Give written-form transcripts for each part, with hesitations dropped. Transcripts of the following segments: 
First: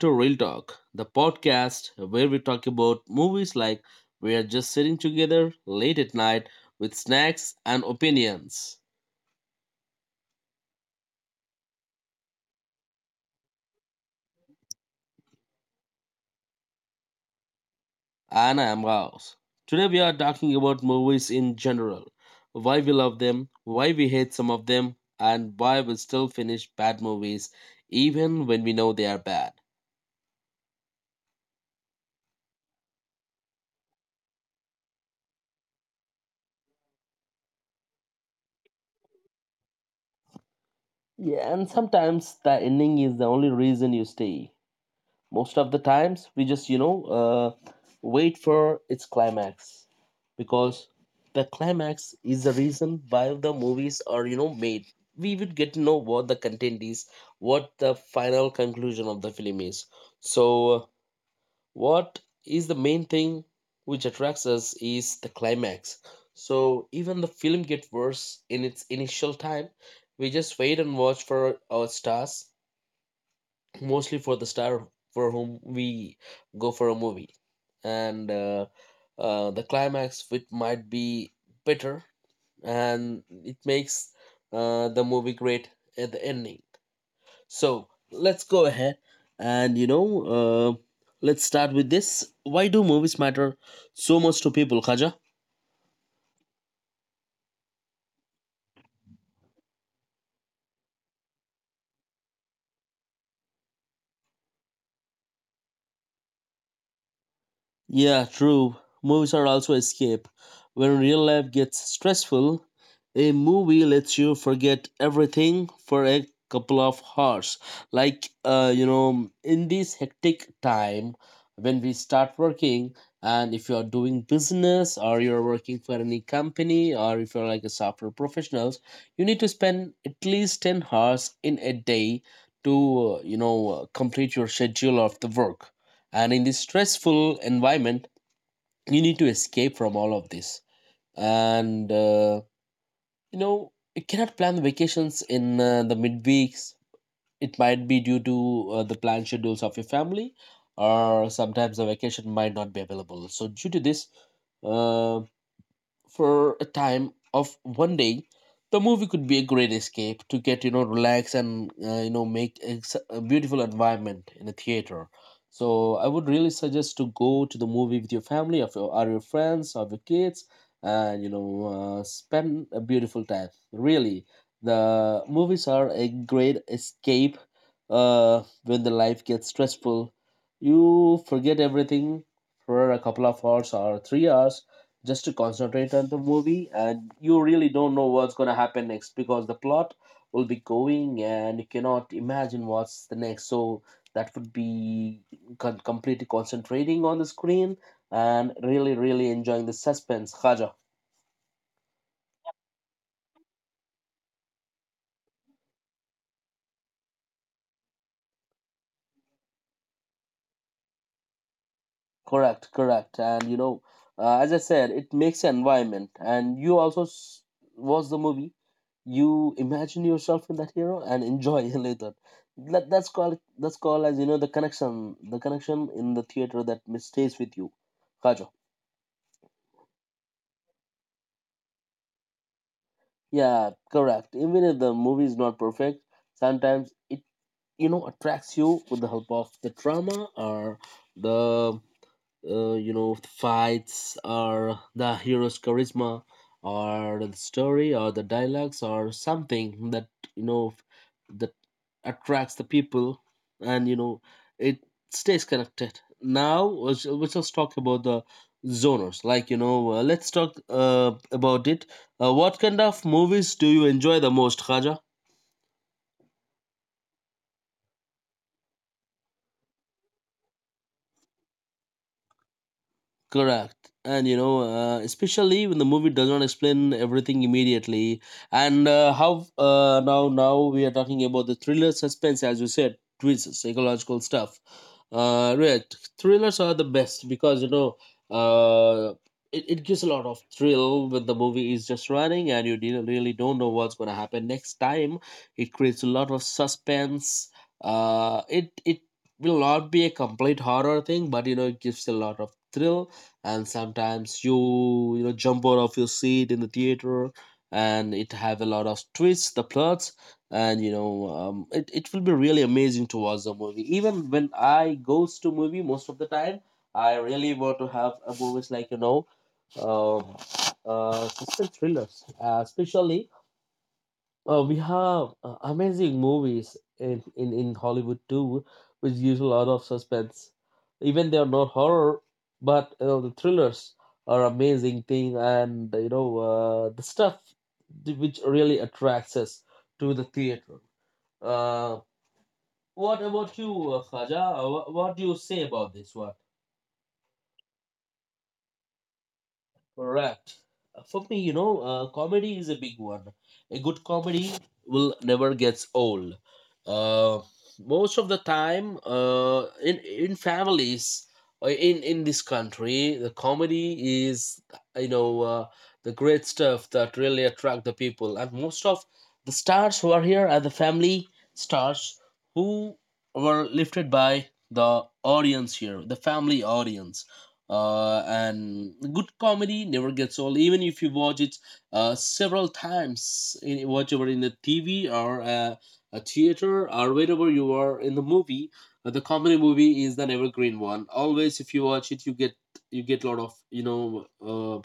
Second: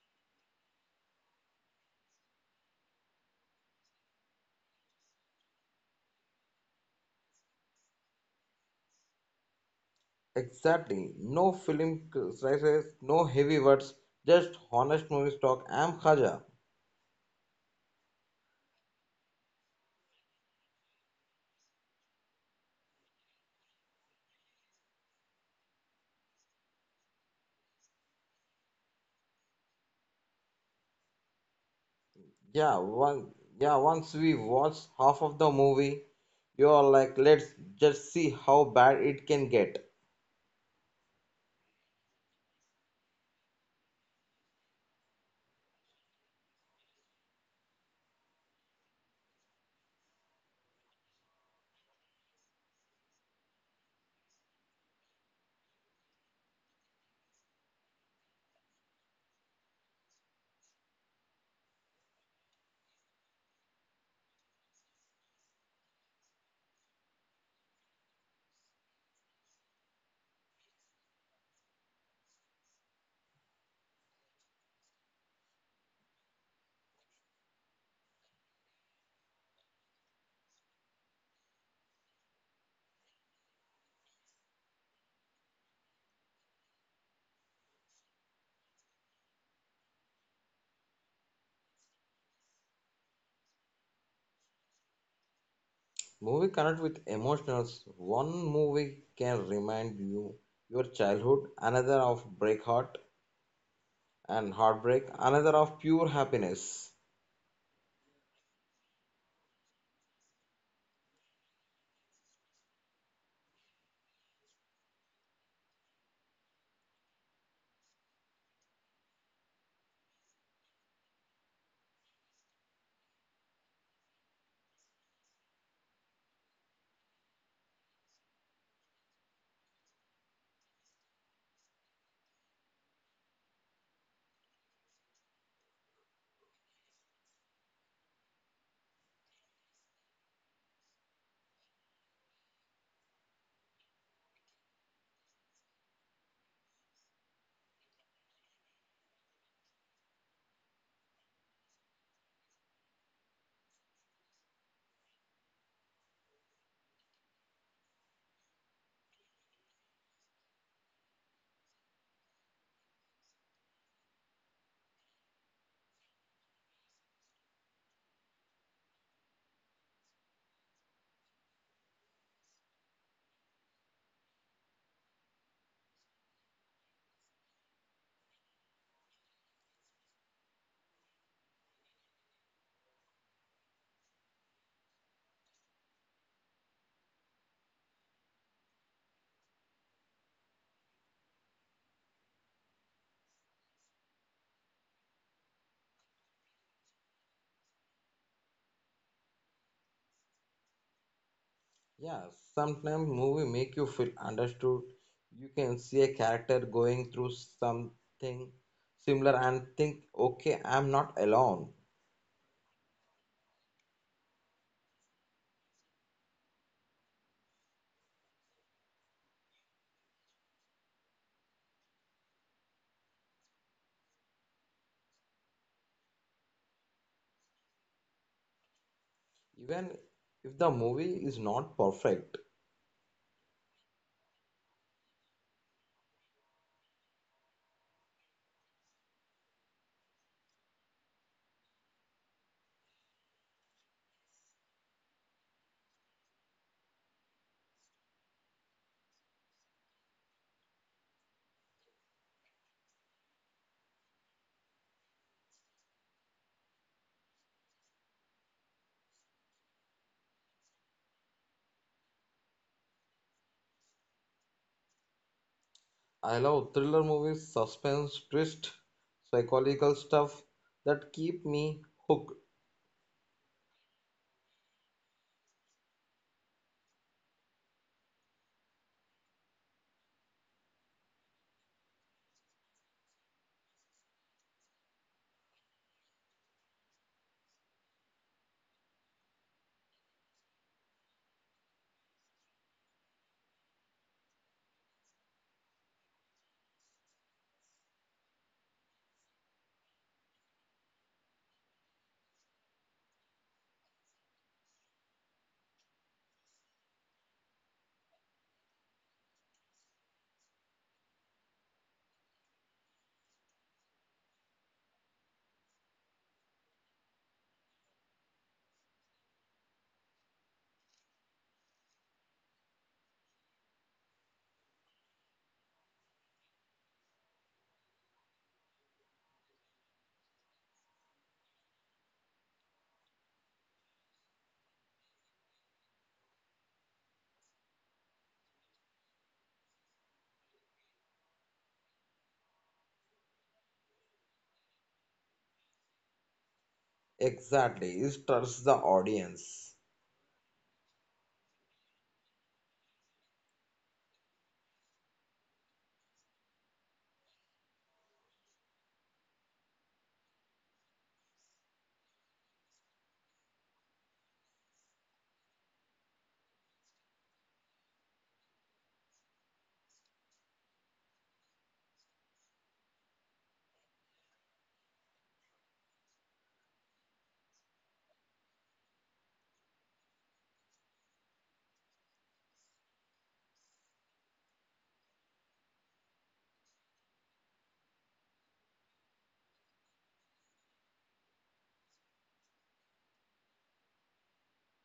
to Real Talk, the podcast where we talk about movies like we are just sitting together late at night with snacks and opinions. Exactly. No film slices, no heavy words, just honest movie talk. I'm Khaja. And I am Raos. Today we are talking about movies in general, why we love them, why we hate some of them, and why we still finish bad movies even when we know they are bad. Yeah, one, yeah, once we watch half of the movie, you're like, let's just see how bad it can get. Yeah, and sometimes the ending is the only reason you stay. Most of the times we just wait for its climax, because the climax is the reason why the movies are made. We would get to know what the content is, what the final conclusion of the film is. So what is the main thing which attracts us is the climax. So even the film get worse in its initial time, we just wait and watch for our stars, mostly for the star for whom we go for a movie. And the climax of it might be bitter, and it makes the movie great at the ending. So let's go ahead and let's start with this. Why do movies matter so much to people, Khaja? Movie connect with emotions. One movie can remind you your childhood, another of break heart and heartbreak, another of pure happiness. Yeah, true. Movies are also escape. When real life gets stressful, a movie lets you forget everything for a couple of hours. Like, in this hectic time when we start working, and if you are doing business or you're working for any company or if you're like a software professionals, you need to spend at least 10 hours in a day to complete your schedule of the work. And in this stressful environment, you need to escape from all of this. And you cannot plan the vacations in the midweeks. It might be due to the planned schedules of your family, or sometimes the vacation might not be available. So due to this, uh, for a time of one day, the movie could be a great escape to get relax, and a beautiful environment in a theater. So I would really suggest to go to the movie with your family of your are your friends of your kids, and spend a beautiful time. Really, the movies are a great escape when the life gets stressful. You forget everything for a couple of hours or 3 hours, just to concentrate on the movie, and you really don't know what's going to happen next because the plot will be going and you cannot imagine what's the next. So that would be completely concentrating on the screen and really really enjoying the suspense, Khaja. Yeah, sometimes movie make you feel understood. You can see a character going through something similar and think, okay, I'm not alone. Correct, correct. And as I said, it makes an environment. And you also watch the movie, you imagine yourself in that hero and enjoy later. That's called, as you know the connection in the theater that stays with you. Kajo. Even if the movie is not perfect. Yeah, correct. Even if the movie is not perfect, sometimes it attracts you with the help of the drama or the you know the fights or the hero's charisma or the story or the dialogues or something that you know that attracts the people, and it stays connected. Now let's just talk about the zoners. Let's talk about it. What kind of movies do you enjoy the most, Khaja? I love thriller movies, suspense, twist, psychological stuff that keep me hooked. Correct. And especially when the movie does not explain everything immediately. And how now now we are talking about the thriller suspense, as you said, twists, psychological stuff. Right, thrillers are the best because uh, it gives a lot of thrill when the movie is just running and you didn't really don't know what's gonna happen next time. It creates a lot of suspense. It will not be a complete horror thing, but it gives a lot of thrill, and sometimes you you know jump out of your seat in the theater. And it have a lot of twists the plots, and it will be really amazing to watch the movie. Even when I goes to movie most of the time, I really want to have a movies like um, suspense thrillers, especially we have amazing movies in Hollywood too, which gives a lot of suspense. Even they are not horror, but the thrillers are amazing thing. And the stuff which really attracts us to the theater. Uh, what about you, Khaja? What do you say about this one? Exactly, it trusts the audience. Correct. For me, comedy is a big one. A good comedy will never gets old. Uh, Most of the time, in in families or in this country, the comedy is you know uh, the great stuff that really attract the people. And most of the stars who are here are the family stars who were lifted by the audience here, the family audience. And good comedy never gets old, even if you watch it several times in whatever in the TV or a theater or wherever you are in the movie. The comedy movie is an evergreen one always. If you watch it, you get, lot of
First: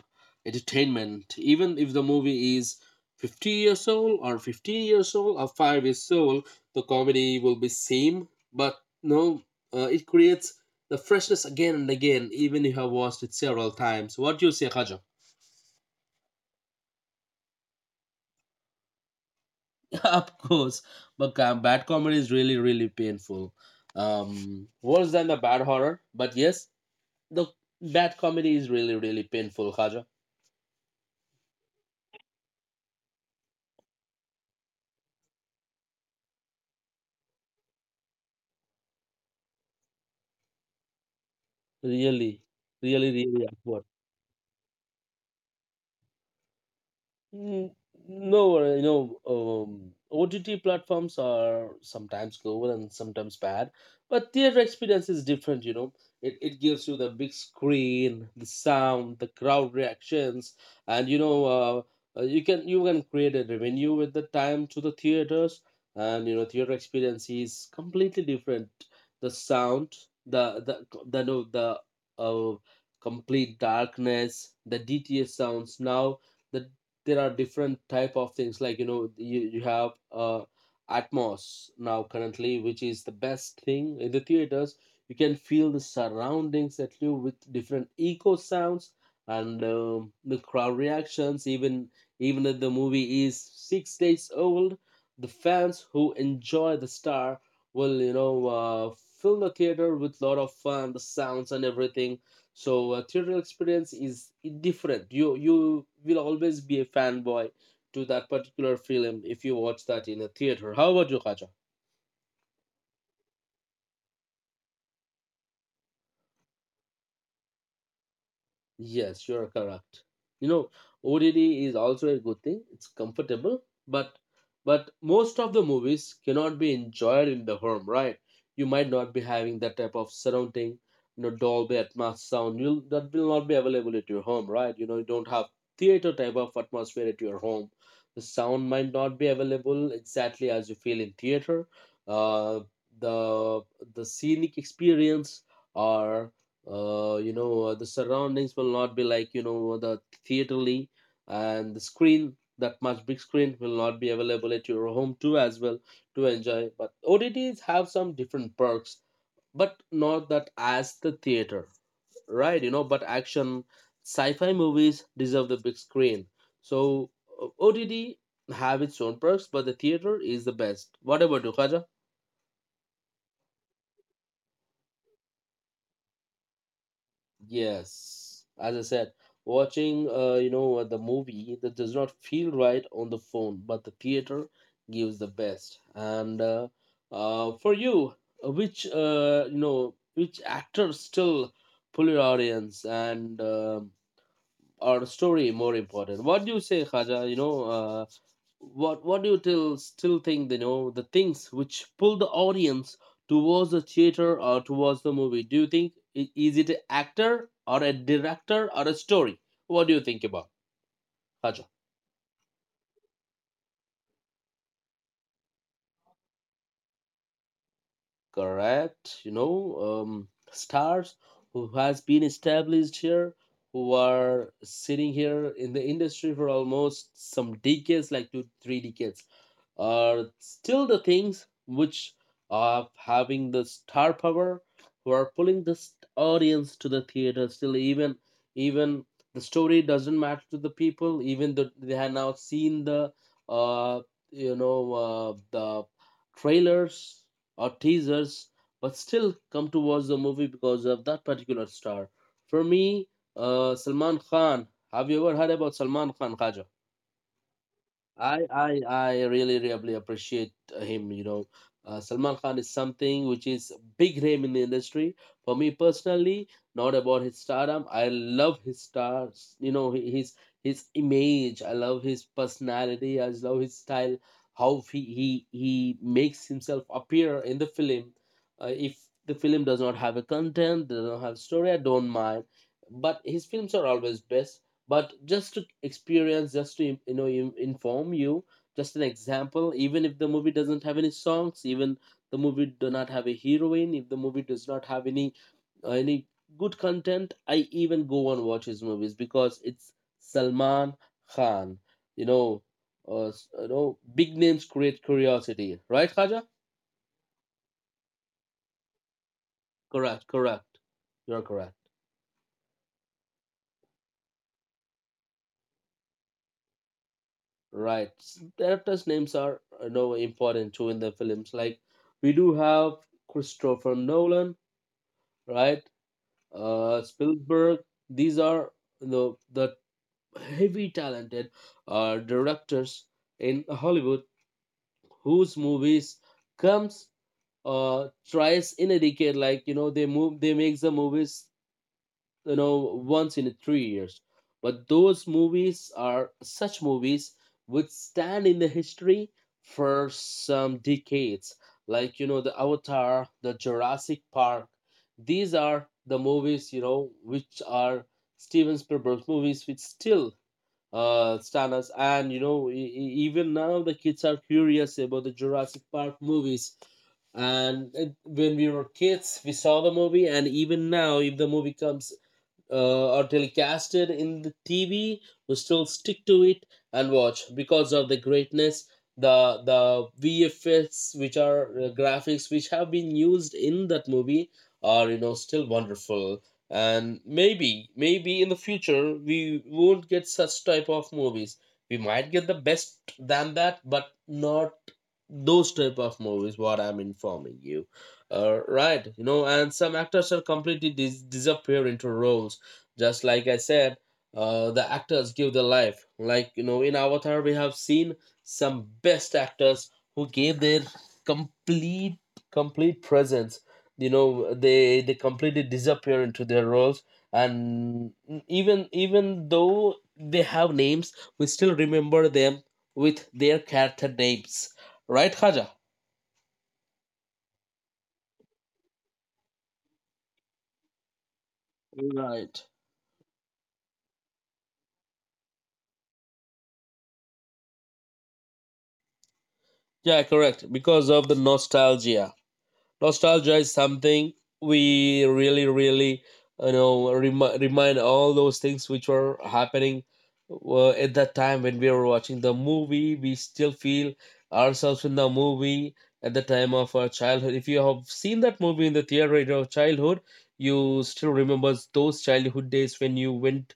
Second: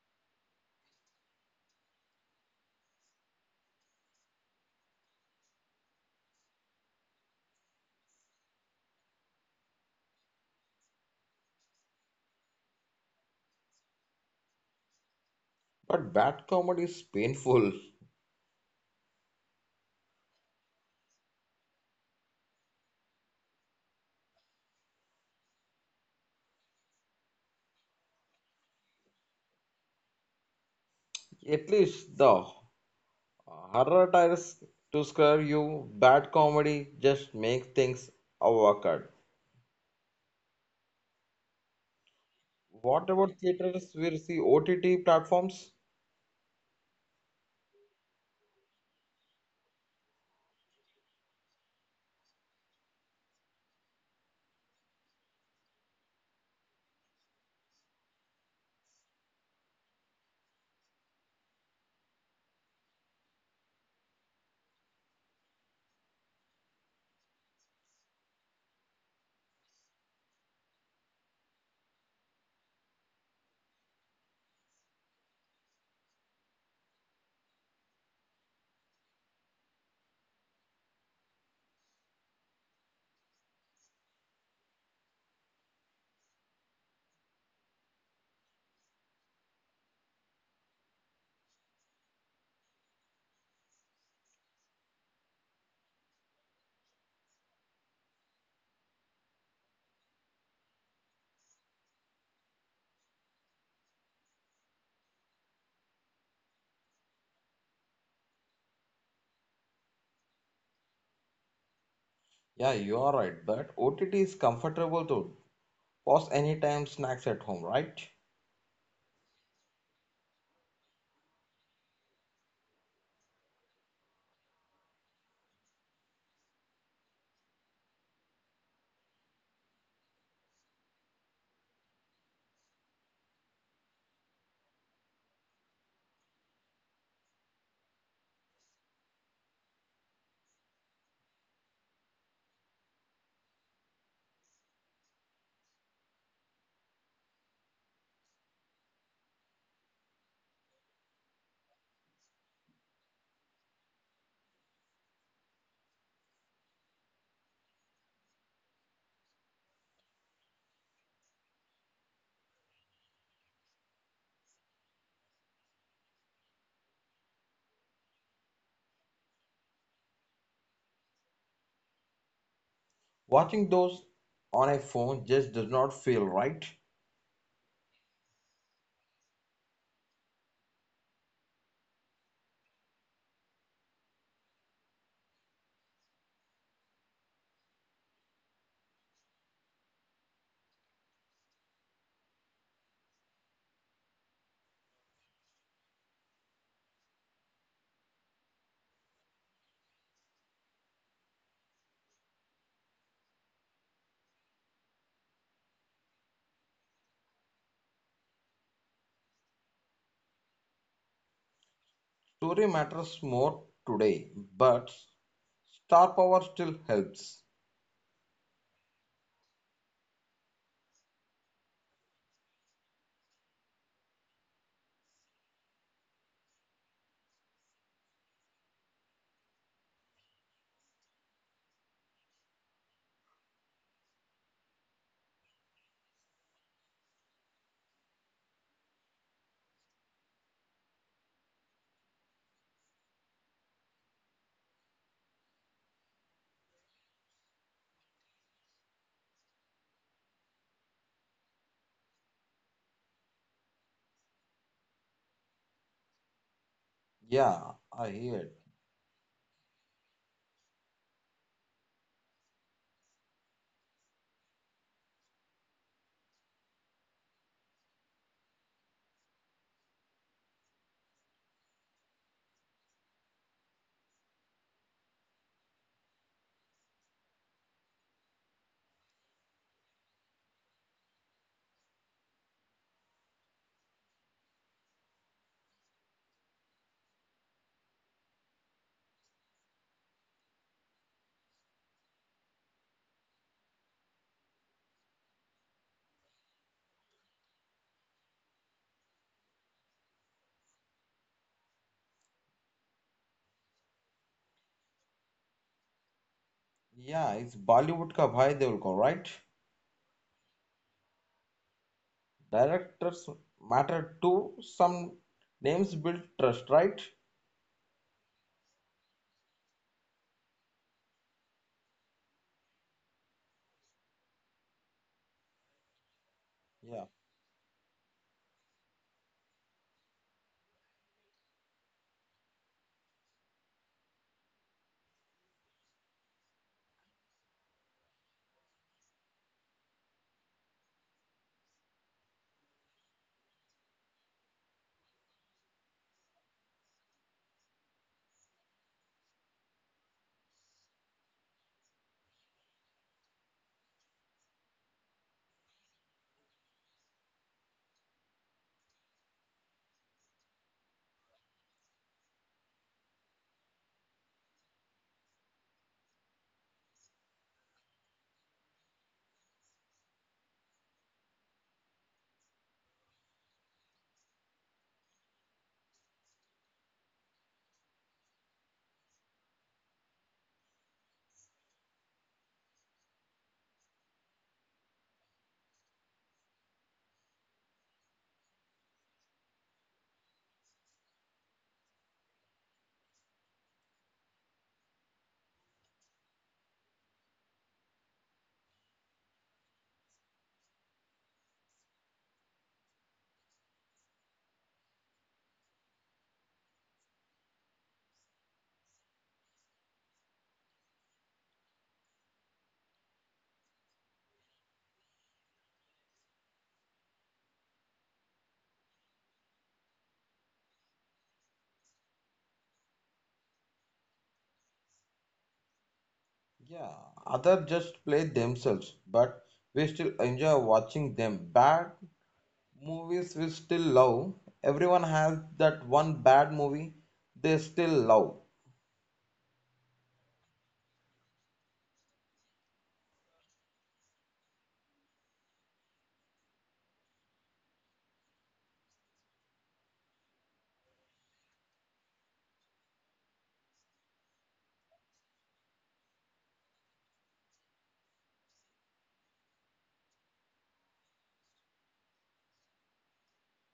entertainment, even if the movie is 50 years old or 15 years old or 5 years old. The comedy will be same, but no, it creates the freshness again and again, even if I watched it several times. What do you say, Khaja? But bad comedy is painful. Of course, but bad comedy is really, really painful. Worse than the bad horror. But yes, the bad comedy is really, really painful, Khaja. At least the horror tries to scare you, bad comedy just makes things awkward. Really, What really, about really awkward. theaters versus OTT platforms? Mm, no, OTT platforms are sometimes good and sometimes bad, but theater experience is different. It gives you the big screen, the sound, the crowd reactions, and you can create a revenue with the time to the theaters. And theater experience is completely different. The sound, the the the no, the uh, complete darkness, the DTS sounds now. the there are different type of things like you have atmos now currently, which is the best thing in the theaters. You can feel the surroundings at you with different echo sounds. And the crowd reactions, even if the movie is 6 days old, the fans who enjoy the star will fill the theater with lot of fun, the sounds and everything. So theater experience is different. You will always be a fanboy to that particular film if you watch that in a theater. How about you, Kaja? Yeah, you are right, but OTT is comfortable to pause anytime snacks at home, right? Yes, you're correct. You know, ODD is also a good thing. It's comfortable, but most of the movies cannot be enjoyed in the home, right? You might not be having that type of surrounding, Dolby Atmos sound. You'll, that will not be available at your home, right? You don't have theater type of atmosphere at your home. The sound might not be available exactly as you feel in theater. Uh, the the scenic experience or the surroundings will not be like, the theaterly, and the screen, that much big screen will not be available at your home too as well to enjoy. But OTTs have some different perks, but not that as the theater, right? But action, sci-fi movies deserve the big screen. So OTT have its own perks, but the theater is the best. Whatever, do, Watching those on a phone just does not feel right. yes, as I said, watching the movie that does not feel right on the phone, but the theater gives the best. And for you, which actors still pull your audience and our story more important? What do you say, Khaja? What do you till still think the things which pull the audience towards the theater or towards the movie? Do you think is it an actor or a director or a story? What do you think about, Raja? Story matters more today, but star power still helps. Correct, you know. Stars who has been established here, who are sitting here in the industry for almost some decades, like two three decades, are still the things which are having the star power, who are pulling the audience to the theater still. Even the story doesn't matter to the people, even though they have now seen the uh the trailers or teasers, but still come to watch the movie because of that particular star. For me, Salman Khan, have you ever heard about Salman Khan, Khaja? Yeah, I hear I it. I I really really appreciate him. You know, Salman Khan is something which is big name in the industry. For me personally, not about his stardom. I love his stars. You know, his image. I love his personality. I love his style. How he makes himself appear in the film. If the film does not have a content, does not have story, I don't mind. But his films are always best, but just to experience, just to, you know, inform you, just an example, even if the movie doesn't have any songs, even the movie do not have a heroine, if the movie does not have any uh, any good content, I even go and watch his movies because it's Salman Khan. You know, you know, big names create curiosity, right, Khaja? Yeah, it's Bollywood ka bhai they will go, right? Correct. You're correct. Directors matter too. Some names build trust, right? Right. Directors' names are, you know, important too in the films. Like we do have Christopher Nolan, right? Yeah, Spielberg. These are, you know, the heavy talented directors in Hollywood whose movies comes twice in a decade. Like, you know, they move they make the movies, you know, once in 3 years, but those movies are such movies which stand in the history for some decades, like, you know, the Avatar, the Jurassic Park. These are the movies, you know, which are Steven Spielberg's movies, which still stand us, and you know, even now the kids are curious about the Jurassic Park movies. And when we were kids, we saw the movie, and even now, if the movie comes or telecasted in the TV, we still stick to it and watch because of the greatness, the VFX, which are graphics which have been used in that movie are, you know, still wonderful. And maybe in the future we won't get such type of movies. We might get the best than that, but not those type of movies. What I'm informing you. Right, you know, and some actors are completely disappear into roles, just like I said. The actors give their life, like you know, in Avatar we have seen some best actors who gave their complete complete presence. You know, they completely disappear into their roles, and even though they have names, we still remember them with their character names, right, Khaja? yeah. Others just play themselves, but we still enjoy watching them. Bad Right. movies we still love. Everyone has that one bad movie they still love. Yeah, correct, because of the nostalgia. Nostalgia is something we really really, you know, remind all those things which were happening at that time. When we were watching the movie, we still feel ourselves in the movie at the time of our childhood. If you have seen that movie in the theater of childhood, you still remember those childhood days when you went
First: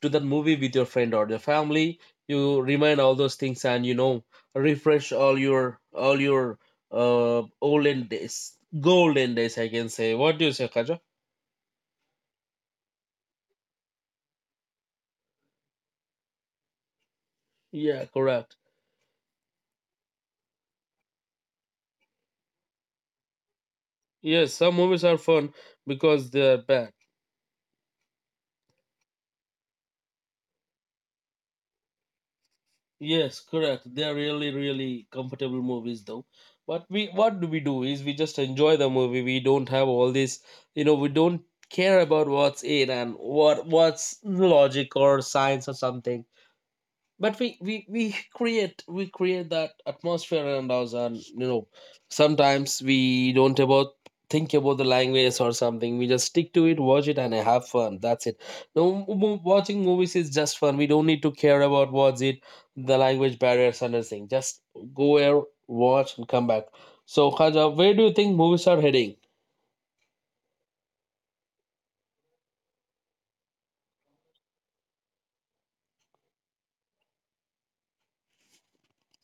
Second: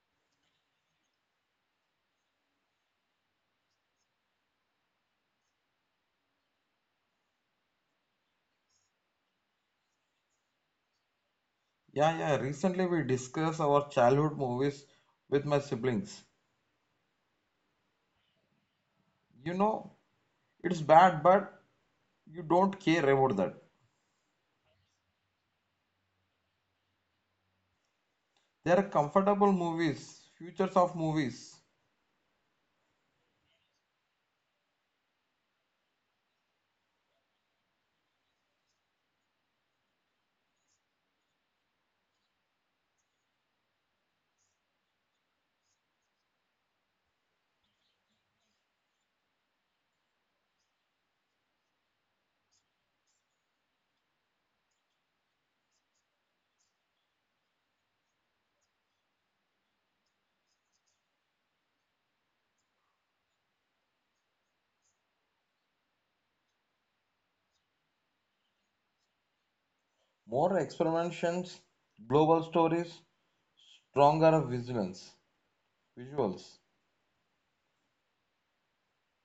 to that movie with your friend or your family. You remind all those things and, you know, refresh all your olden days, golden days, I can say. What do you say, Kaja? Yeah, yeah. Recently we discussed our childhood movies with my siblings. Yeah, correct. You know, it's bad, but you don't care about that. Yes, some movies are fun because they are bad. They are comfortable movies, futures of movies. Yes, correct, they are really really comfortable movies though, but we, what do we do is, we just enjoy the movie. We don't have all this, you know, we don't care about what's in and what's logic or science or something. But we create that atmosphere around us, and you know, sometimes we don't about think about the language or something, we just stick to it, watch it, and have fun, that's it. No, watching movies is just fun, we don't need to care about what's it, the language barriers and everything, just go there, watch, and come back. So Khaja, where do you think movies are heading? More experimentations, global stories, stronger vigilance, visuals.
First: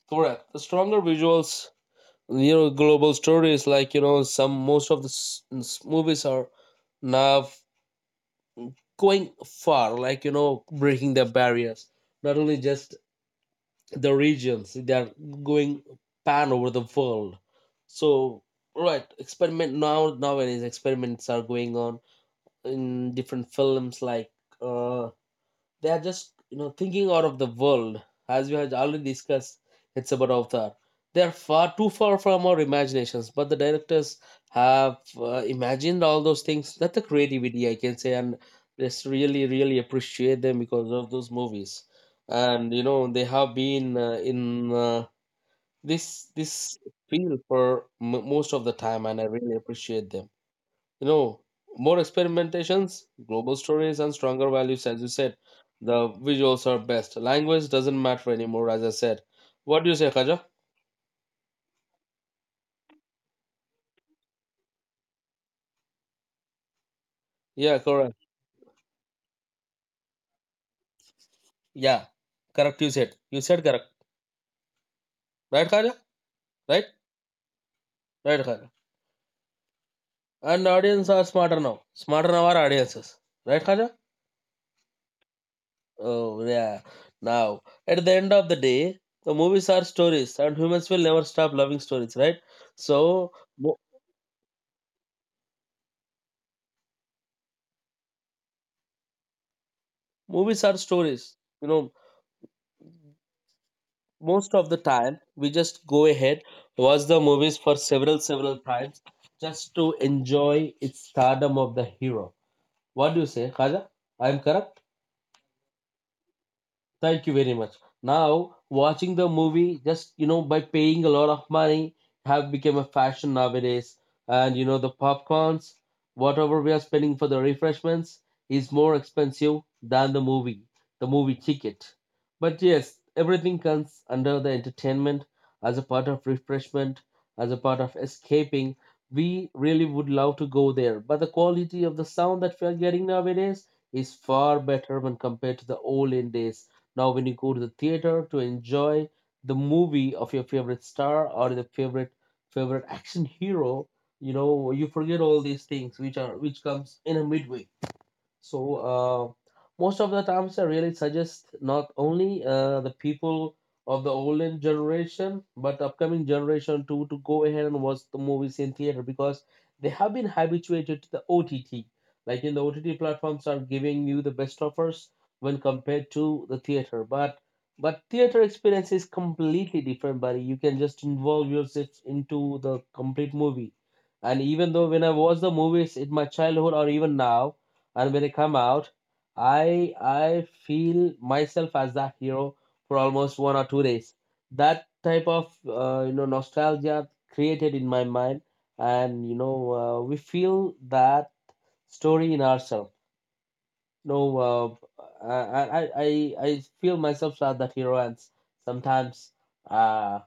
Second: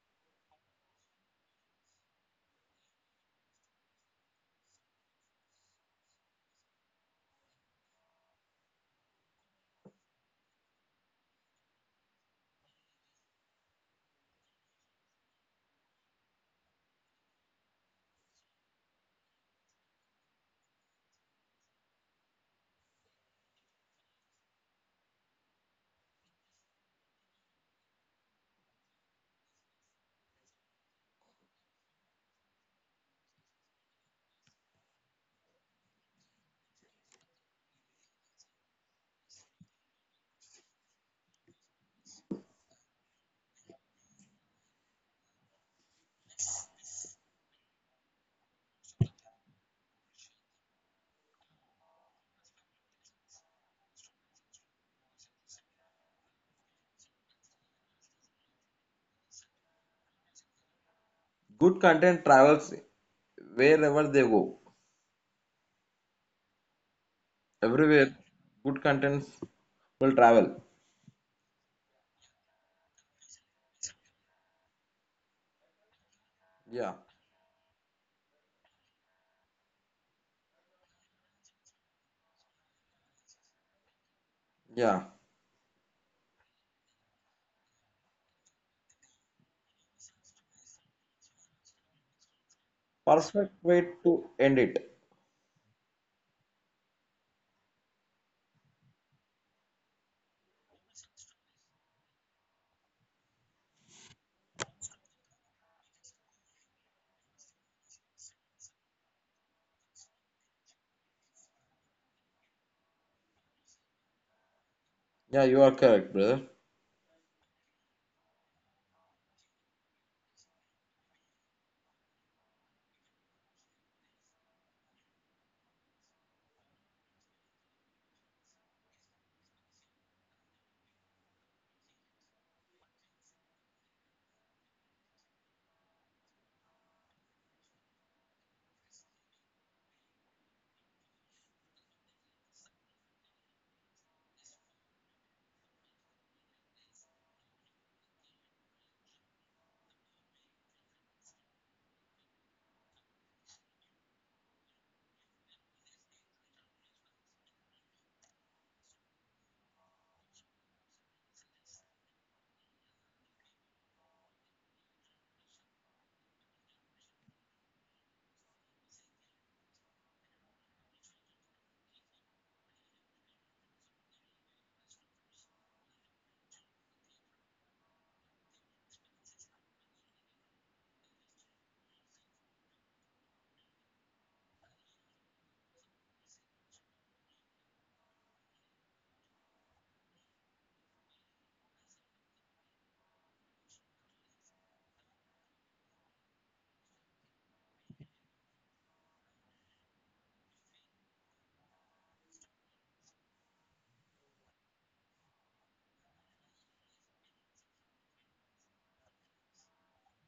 Correct, the stronger visuals. You know, global stories, like you know, some most of the movies are now going far, like you know, breaking the barriers. Not only just the regions, they are going pan over the world. So right, experiment, nowadays experiments are going on in different films, like uh they are just, you know, thinking out of the world. As we have already discussed, it's about Avatar, they are far too far from our imaginations, but the directors have, imagined all those things, that's the creativity, I can say. And just really really appreciate them because of those movies. And you know, they have been in this field for most of the time, and I really appreciate them. You know, more experimentations, global stories, and stronger values, as you said. The visuals are best. Language doesn't matter anymore, as I said. What do you say, Khaja? Good content travels wherever they go. Yeah, correct. Everywhere, good content will travel. Yeah, correct. You said, you said correct, right, Khaja? Right, Yeah, right, Khaja. And audience are smarter now. Smarter now are audiences, right, Khaja? yeah. Oh, yeah. Now, at the end of the day, the movies are stories, and humans will never stop loving stories, right? So Perfect mo- way to end it. movies are stories. You know, most of the time we just go ahead, watch the movies for several times, just to enjoy its stardom of the hero. What do you say, Khaja? I am correct. Yeah, you are correct, brother. Thank you very much. Now, watching the movie, just you know, by paying a lot of money have become a fashion nowadays, and you know, the popcorns, whatever we are spending for the refreshments, is more expensive than the movie ticket. But yes, everything comes under the entertainment, as a part of refreshment, as a part of escaping. We really would love to go there, but the quality of the sound that we are getting nowadays is far better when compared to the olden days. Now, when you go to the theater to enjoy the movie of your favorite star or the favorite action hero, you know, you forget all these things which are, which comes in a midway. So uh, most of the times, I really suggest not only the people of the olden generation but upcoming generation too, to go ahead and watch the movies in theater because they have been habituated to the OTT. Like in the OTT platforms are giving you the best offers when compared to the theater, but theater experience is completely different, buddy. You can just involve yourself into the complete movie. And even though when I watch the movies in my childhood or even now, and when I come out, I feel myself as that hero for almost 1 or 2 days. That type of you know, nostalgia created in my mind, and you know, we feel that story in ourselves. No, uh, I, I feel myself as the hero, and sometimes uh,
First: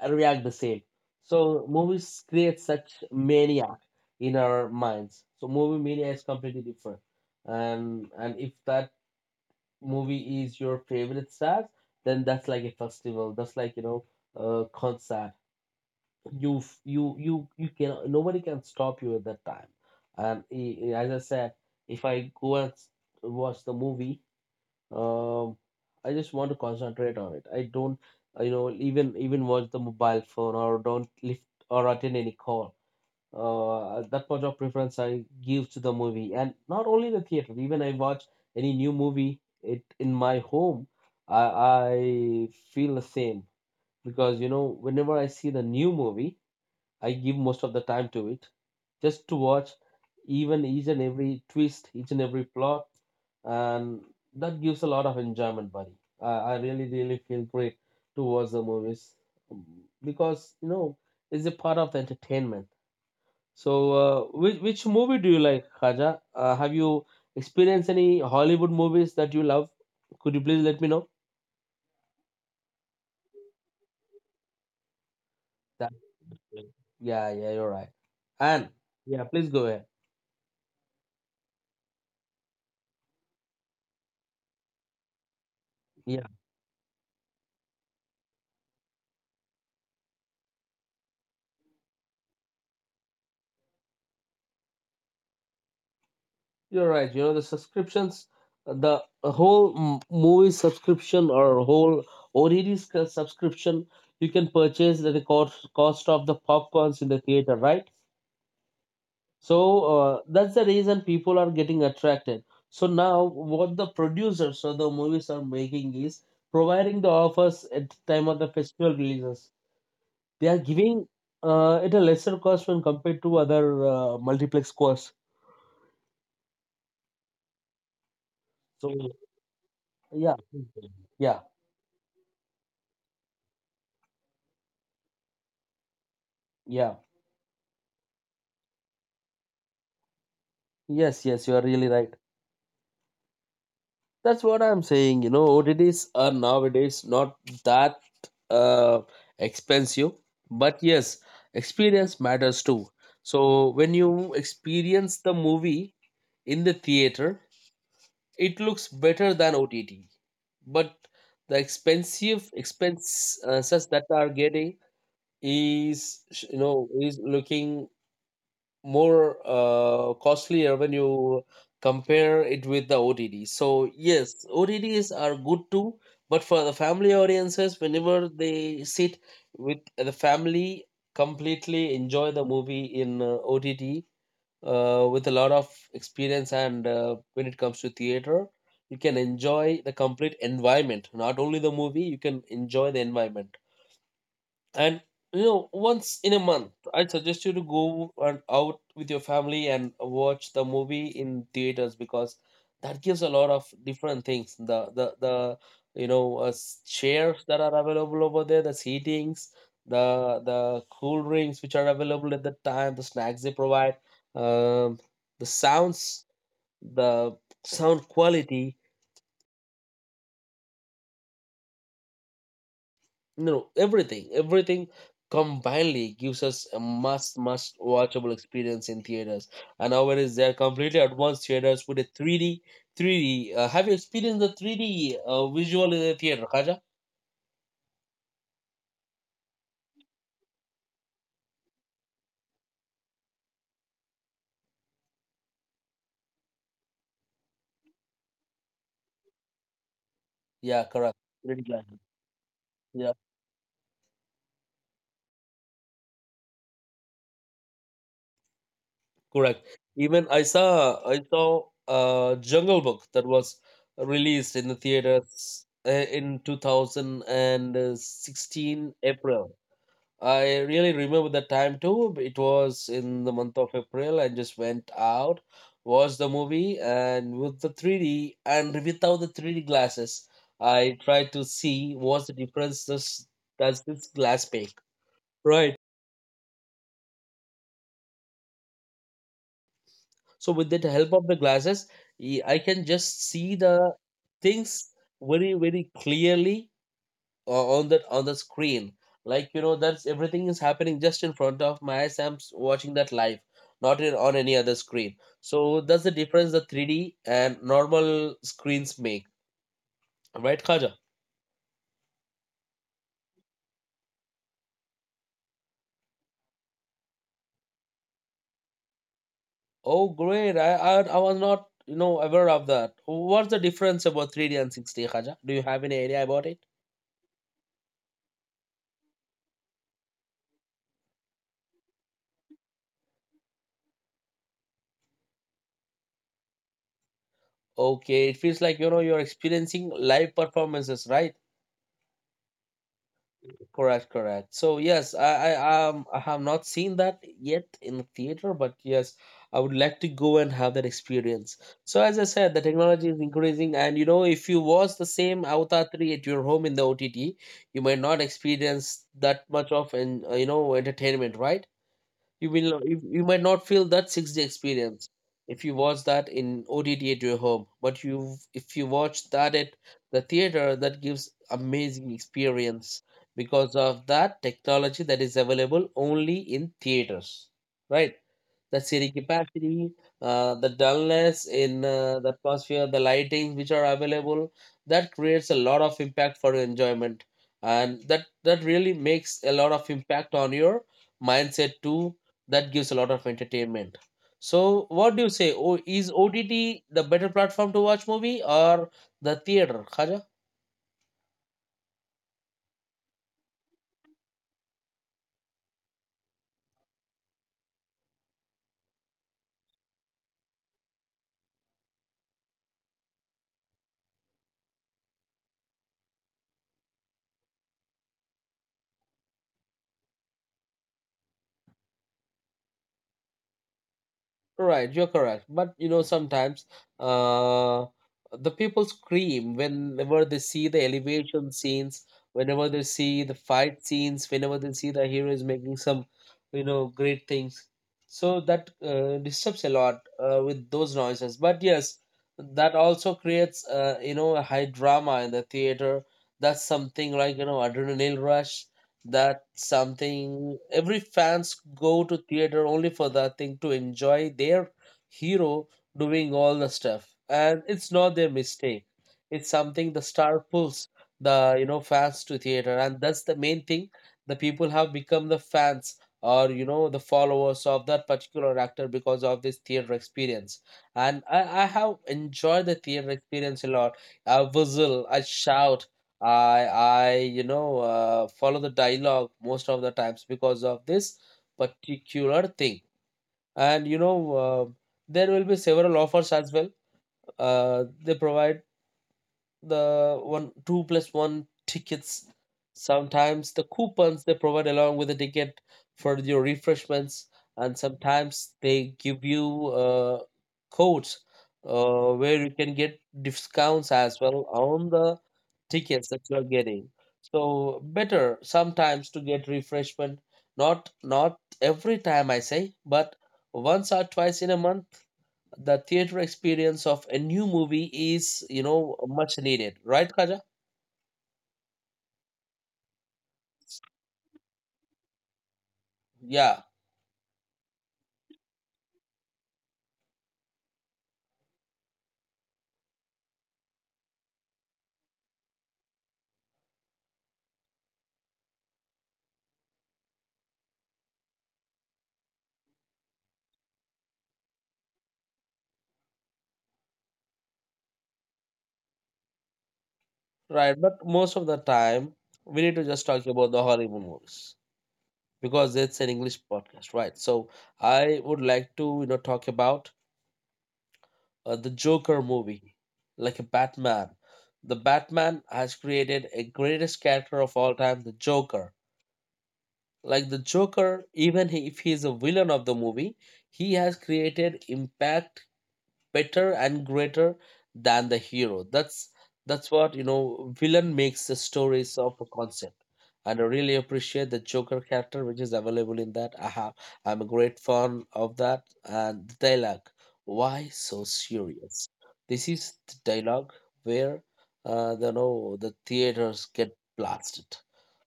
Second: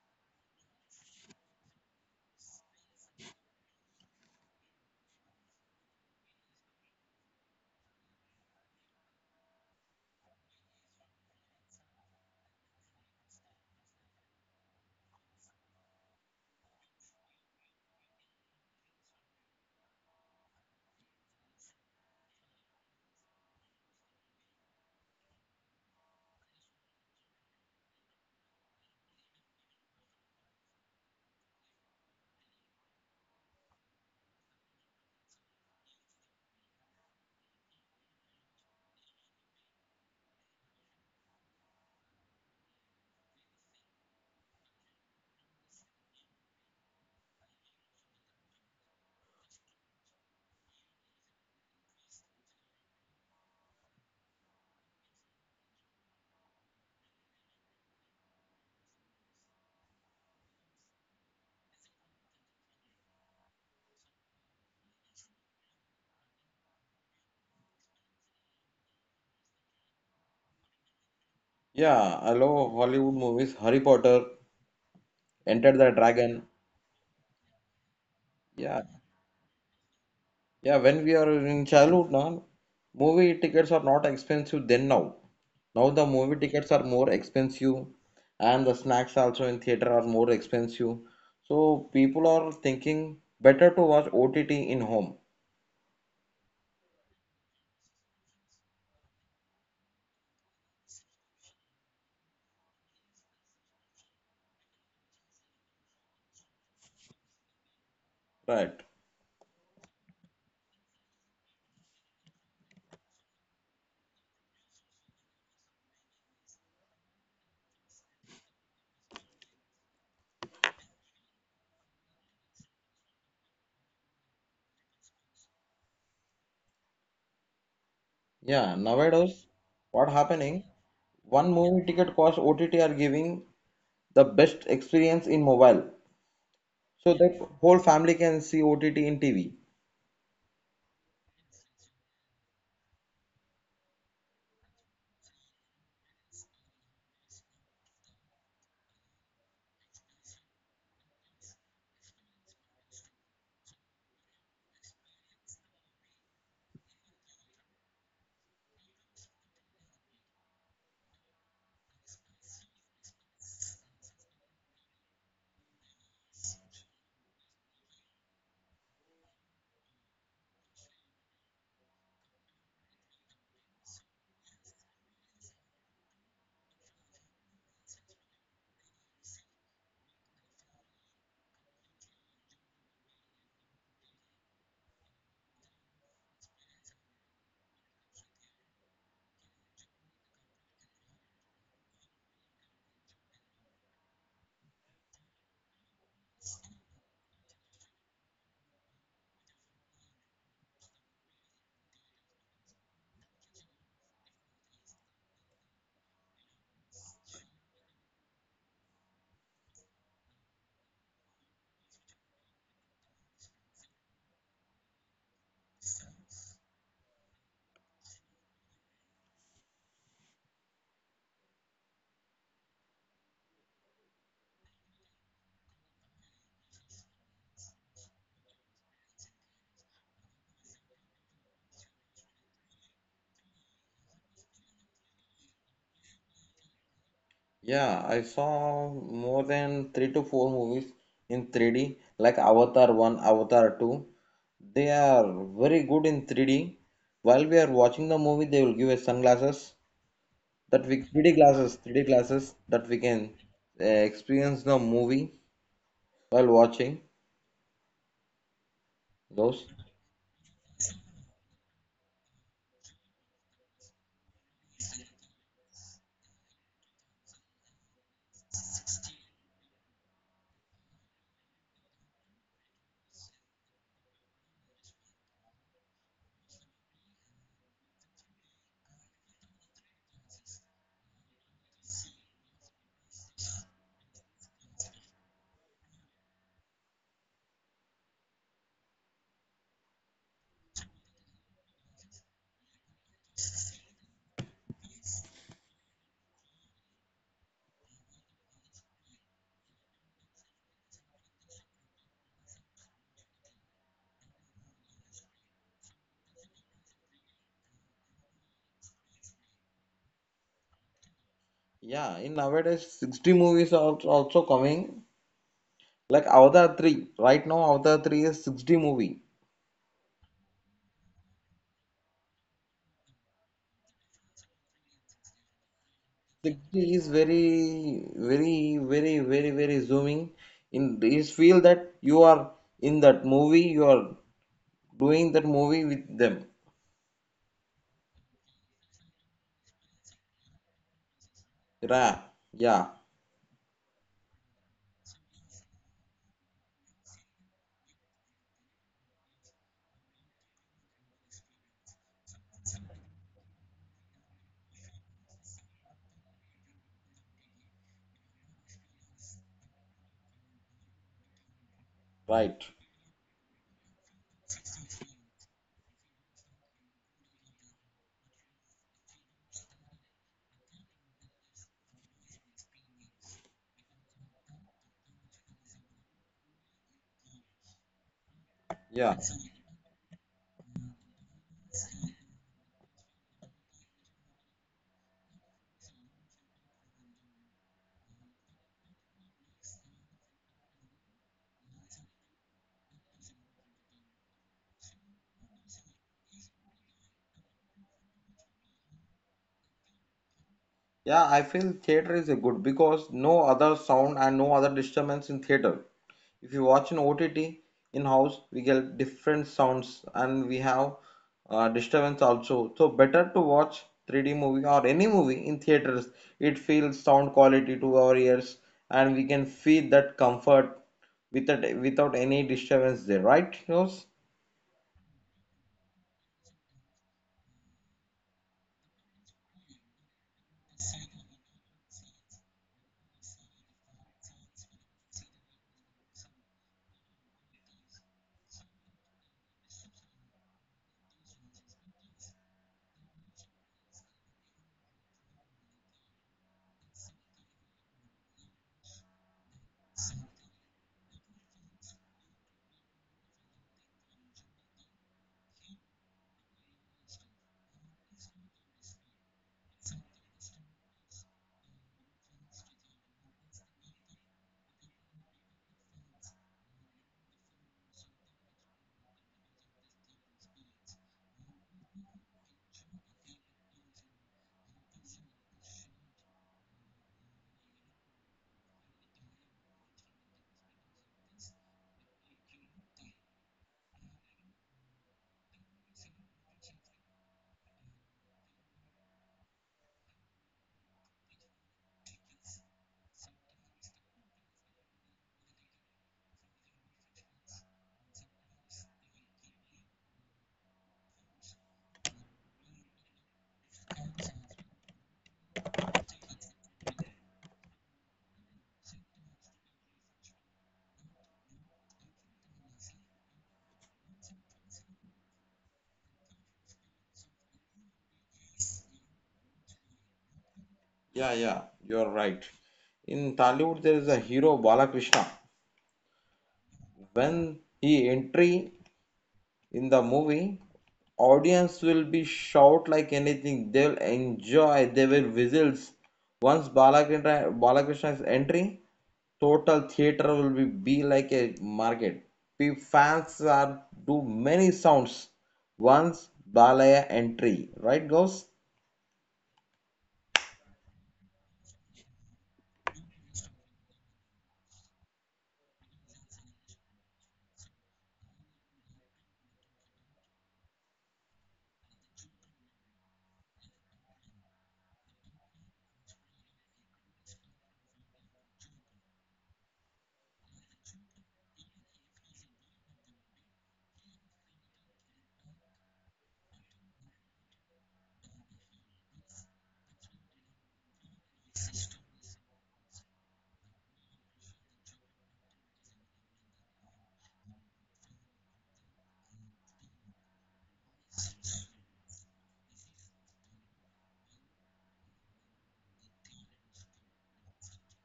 I react the same. So movies create such mania in our minds. So movie mania is completely different. And if that movie is your favorite stars, then that's like a festival. That's like, you know, a concert. You can, nobody can stop you at that time. And as I said, if I go and watch the movie, um, I just want to concentrate on it. I don't, you know, even watch the mobile phone or don't lift or attend any call. That much of preference I give to the movie, and not only the theater. Even I watch any new movie it in my home. I I feel the same because, you know, whenever I see the new movie, I give most of the time to it, just to watch even each and every twist, each and every plot, and that gives a lot of enjoyment, buddy. I really, really feel great to watch the movies, um, because you know, it's a part of the entertainment. So, which movie do you like, Khaja? Have you experienced any Hollywood movies that you love? Could you please let me know? Yeah, I love Hollywood movies. Harry Potter, Enter the That Dragon. yeah, yeah, you're right. And Yeah, yeah, please go ahead. yeah. When we are in childhood, now movie tickets are not expensive then now. Now the movie tickets are more expensive and the snacks also in theater are more expensive. So people are thinking better to watch OTT in home, You're right. You know, the subscriptions, the whole movie subscription or whole OTT subscription, you can purchase at the cost of the popcorns in the theater, right? right? So that's the reason people are getting attracted. So now, what the producers of the movies are making is providing the offers at the time of the festival releases. They are giving it a lesser cost when compared to other multiplex costs. Yeah, So nowadays what yeah, happening? yeah, One movie ticket cost, OTT are giving the best experience in mobile. yeah. So that whole family can see OTT in TV. Yes, yes, you are really right. That's what I'm saying. You know, OTTs are nowadays not that uh, expensive, but yes, experience matters too. So when you experience the movie in the theater, it looks better than OTT. But the expensive expense such that are getting is, you know, is looking more costlier when you compare it with the OTT. So yes, OTTs are good too, but for the family audiences, whenever they sit with the family, completely enjoy the movie in OTT with a lot of experience. And when it comes to theater, you can enjoy the complete environment, not only the movie. You can enjoy the environment, and once in a month, I suggest you to go and out with your family and watch the movie in theaters, because that gives a lot of different things: the chairs that are available over there, the seatings, the cool drinks which are available at the time, the snacks they provide, um, the sounds, the sound quality. No, no, everything combinedly gives us a must watchable experience in theaters. And nowadays there are completely advanced theaters with a 3d have you experienced the 3D visual in the theater, Khaja? Yeah, I saw more than three to four movies in 3D, like Avatar 1, Avatar 2. They are very good in 3D. While we are watching the movie, they will give us sunglasses, Yeah, that we correct. 3D 3D glasses, glasses. 3D glasses that we Yeah, can experience the movie while watching correct. those. Even I saw Jungle Book that was released in the theaters in 2016 April. I really remember the time too. It was in the month of April. I just went out, watched the movie, and with the 3D and without the 3D glasses, I tried to see what's the difference this does this glass make. Right. So with the help of the glasses, I can just see the things very very clearly on the screen, like that's everything is happening just in front of my eyes. I'm watching that live, not on any other screen. So that's the difference the 3D and normal screens make, right, Khaja? Yeah, in nowadays 60 movies are also coming. Like Avatar 3. Right now, Avatar 3 is 60 movie. Oh great, I was not aware of that. What's the difference about 3D and 6D, Khaja? Do you have any idea about it? The key is very, very, very, very, very zooming. In you feel that you are in that movie, you are doing that movie with them. Okay, it feels like you're experiencing live performances, right? Ra, yeah, Correct, correct. So yes, I have not seen that yet in the theater, but yes, I would like to go and have that experience. So as I said, the technology is increasing, and if you watch the same Avatar 3 at your home in the OTT, you might not experience that much of an entertainment, right? You right, will you, you might not feel that 6D experience if you watch that in OTT at your home, but you if you watch that at the theater, that gives amazing experience because of that technology that is available only in theaters, right? The seating yeah, capacity, the dullness in the atmosphere, the lightings which are available, that creates a lot of impact for your enjoyment. And that really makes a lot of impact on your mindset too. That gives a lot of entertainment. So, what do you say? Is OTT the better platform to watch movie, or the theater, Khaja? yeah. I feel theater is a good because no other sound and no other disturbance in theater. If you watch an OTT in-house, we get different sounds and we have disturbance also. So better to watch 3D movie or any movie in theaters. It feels sound quality to our ears and we can feel that comfort without any disturbance there, right? Heroes? Right, you're correct. But sometimes uh, the people scream whenever they see the elevation scenes, whenever they see the fight scenes, whenever they see the heroes making some, you know, great things. So that disturbs a lot with those noises. But yes, that also creates, a high drama in the theater. That's something like, adrenaline rush, that something every fans go to theater only for that thing, to enjoy their hero doing all the stuff. And it's not their mistake. It's something the star pulls the fans to theater, and that's the main thing. The people have become the fans, or the followers of that particular actor because of this theater experience. And I have enjoyed the theater experience a lot. I whistle, I shout, I follow the dialogue most of the times because of this particular thing. And there will be several offers as well. They provide the one two plus one tickets. Sometimes the coupons they provide along with the ticket for your refreshments, and sometimes they give you codes where you can get discounts as well on the tickets that you are getting. So better sometimes to get refreshment. Not every time I say, but once or twice in a month, the theater experience of a new movie is much needed, right, Kaja? Yeah, yeah, you're right. In Tollywood, there is a hero Balakrishna. Yeah, When he entry in the movie audience will be shout like anything, they'll enjoy, they will whistles once Balakrishna, Balakrishna's entry, total theater will be like a market. P fans are do many sounds once Balaya entry, right guys? right. But most of the time, we need to just talk about the Hollywood movies because it's an English podcast, right? So I would like to talk about the Joker movie, like a Batman. The Batman has created a greatest character of all time, the Joker. Like the Joker, even if he is a villain of the movie, he has created impact better and greater than the hero. That's what. Villain makes the stories of a concept, and I really appreciate the Joker character, which is available in that. I'm a great fan of that, and the dialogue, why so serious? This is the dialogue where the no the theaters get blasted.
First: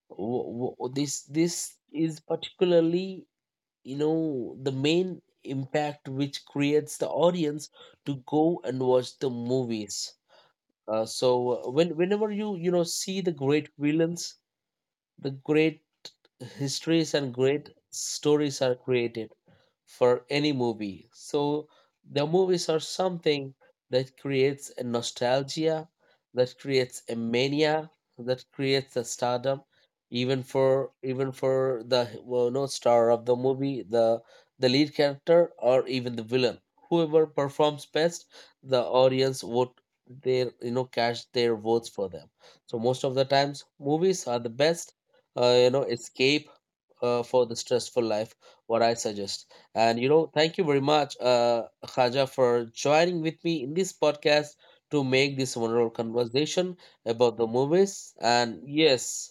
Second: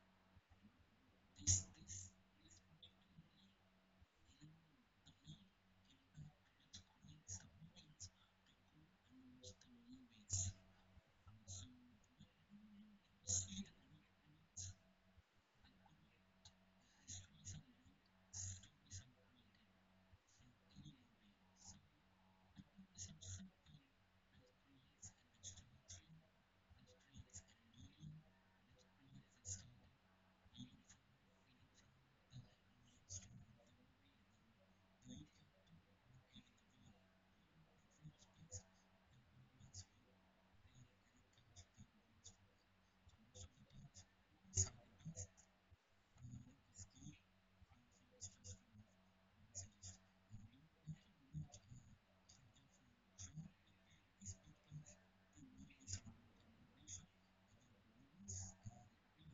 This is particularly the main impact which creates the audience to go and watch the movies. So whenever you you know see the great villains, the great histories and great stories are created for any movie. So the movies are something that creates a nostalgia, that creates a mania, that creates a stardom. Even for the, well, no, star of the movie, the lead character or even the villain, whoever performs best, the audience would their you know cash their votes for them. So most of the times, movies are the best escape for the stressful life, what I suggest. And thank you very much, Khaja, for joining with me in this podcast to make this wonderful conversation about the movies. And yes,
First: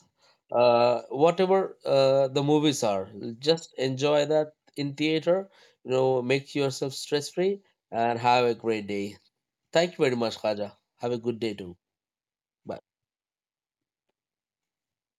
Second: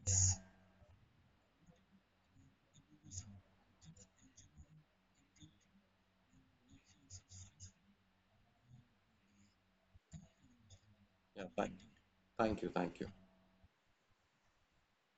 whatever the movies are, just enjoy that in theater. Make yourself stress free and have a great day. Thank you very much, Khaja. Have a good Yeah, day too. thank, you. Thank you, Bye. thank you.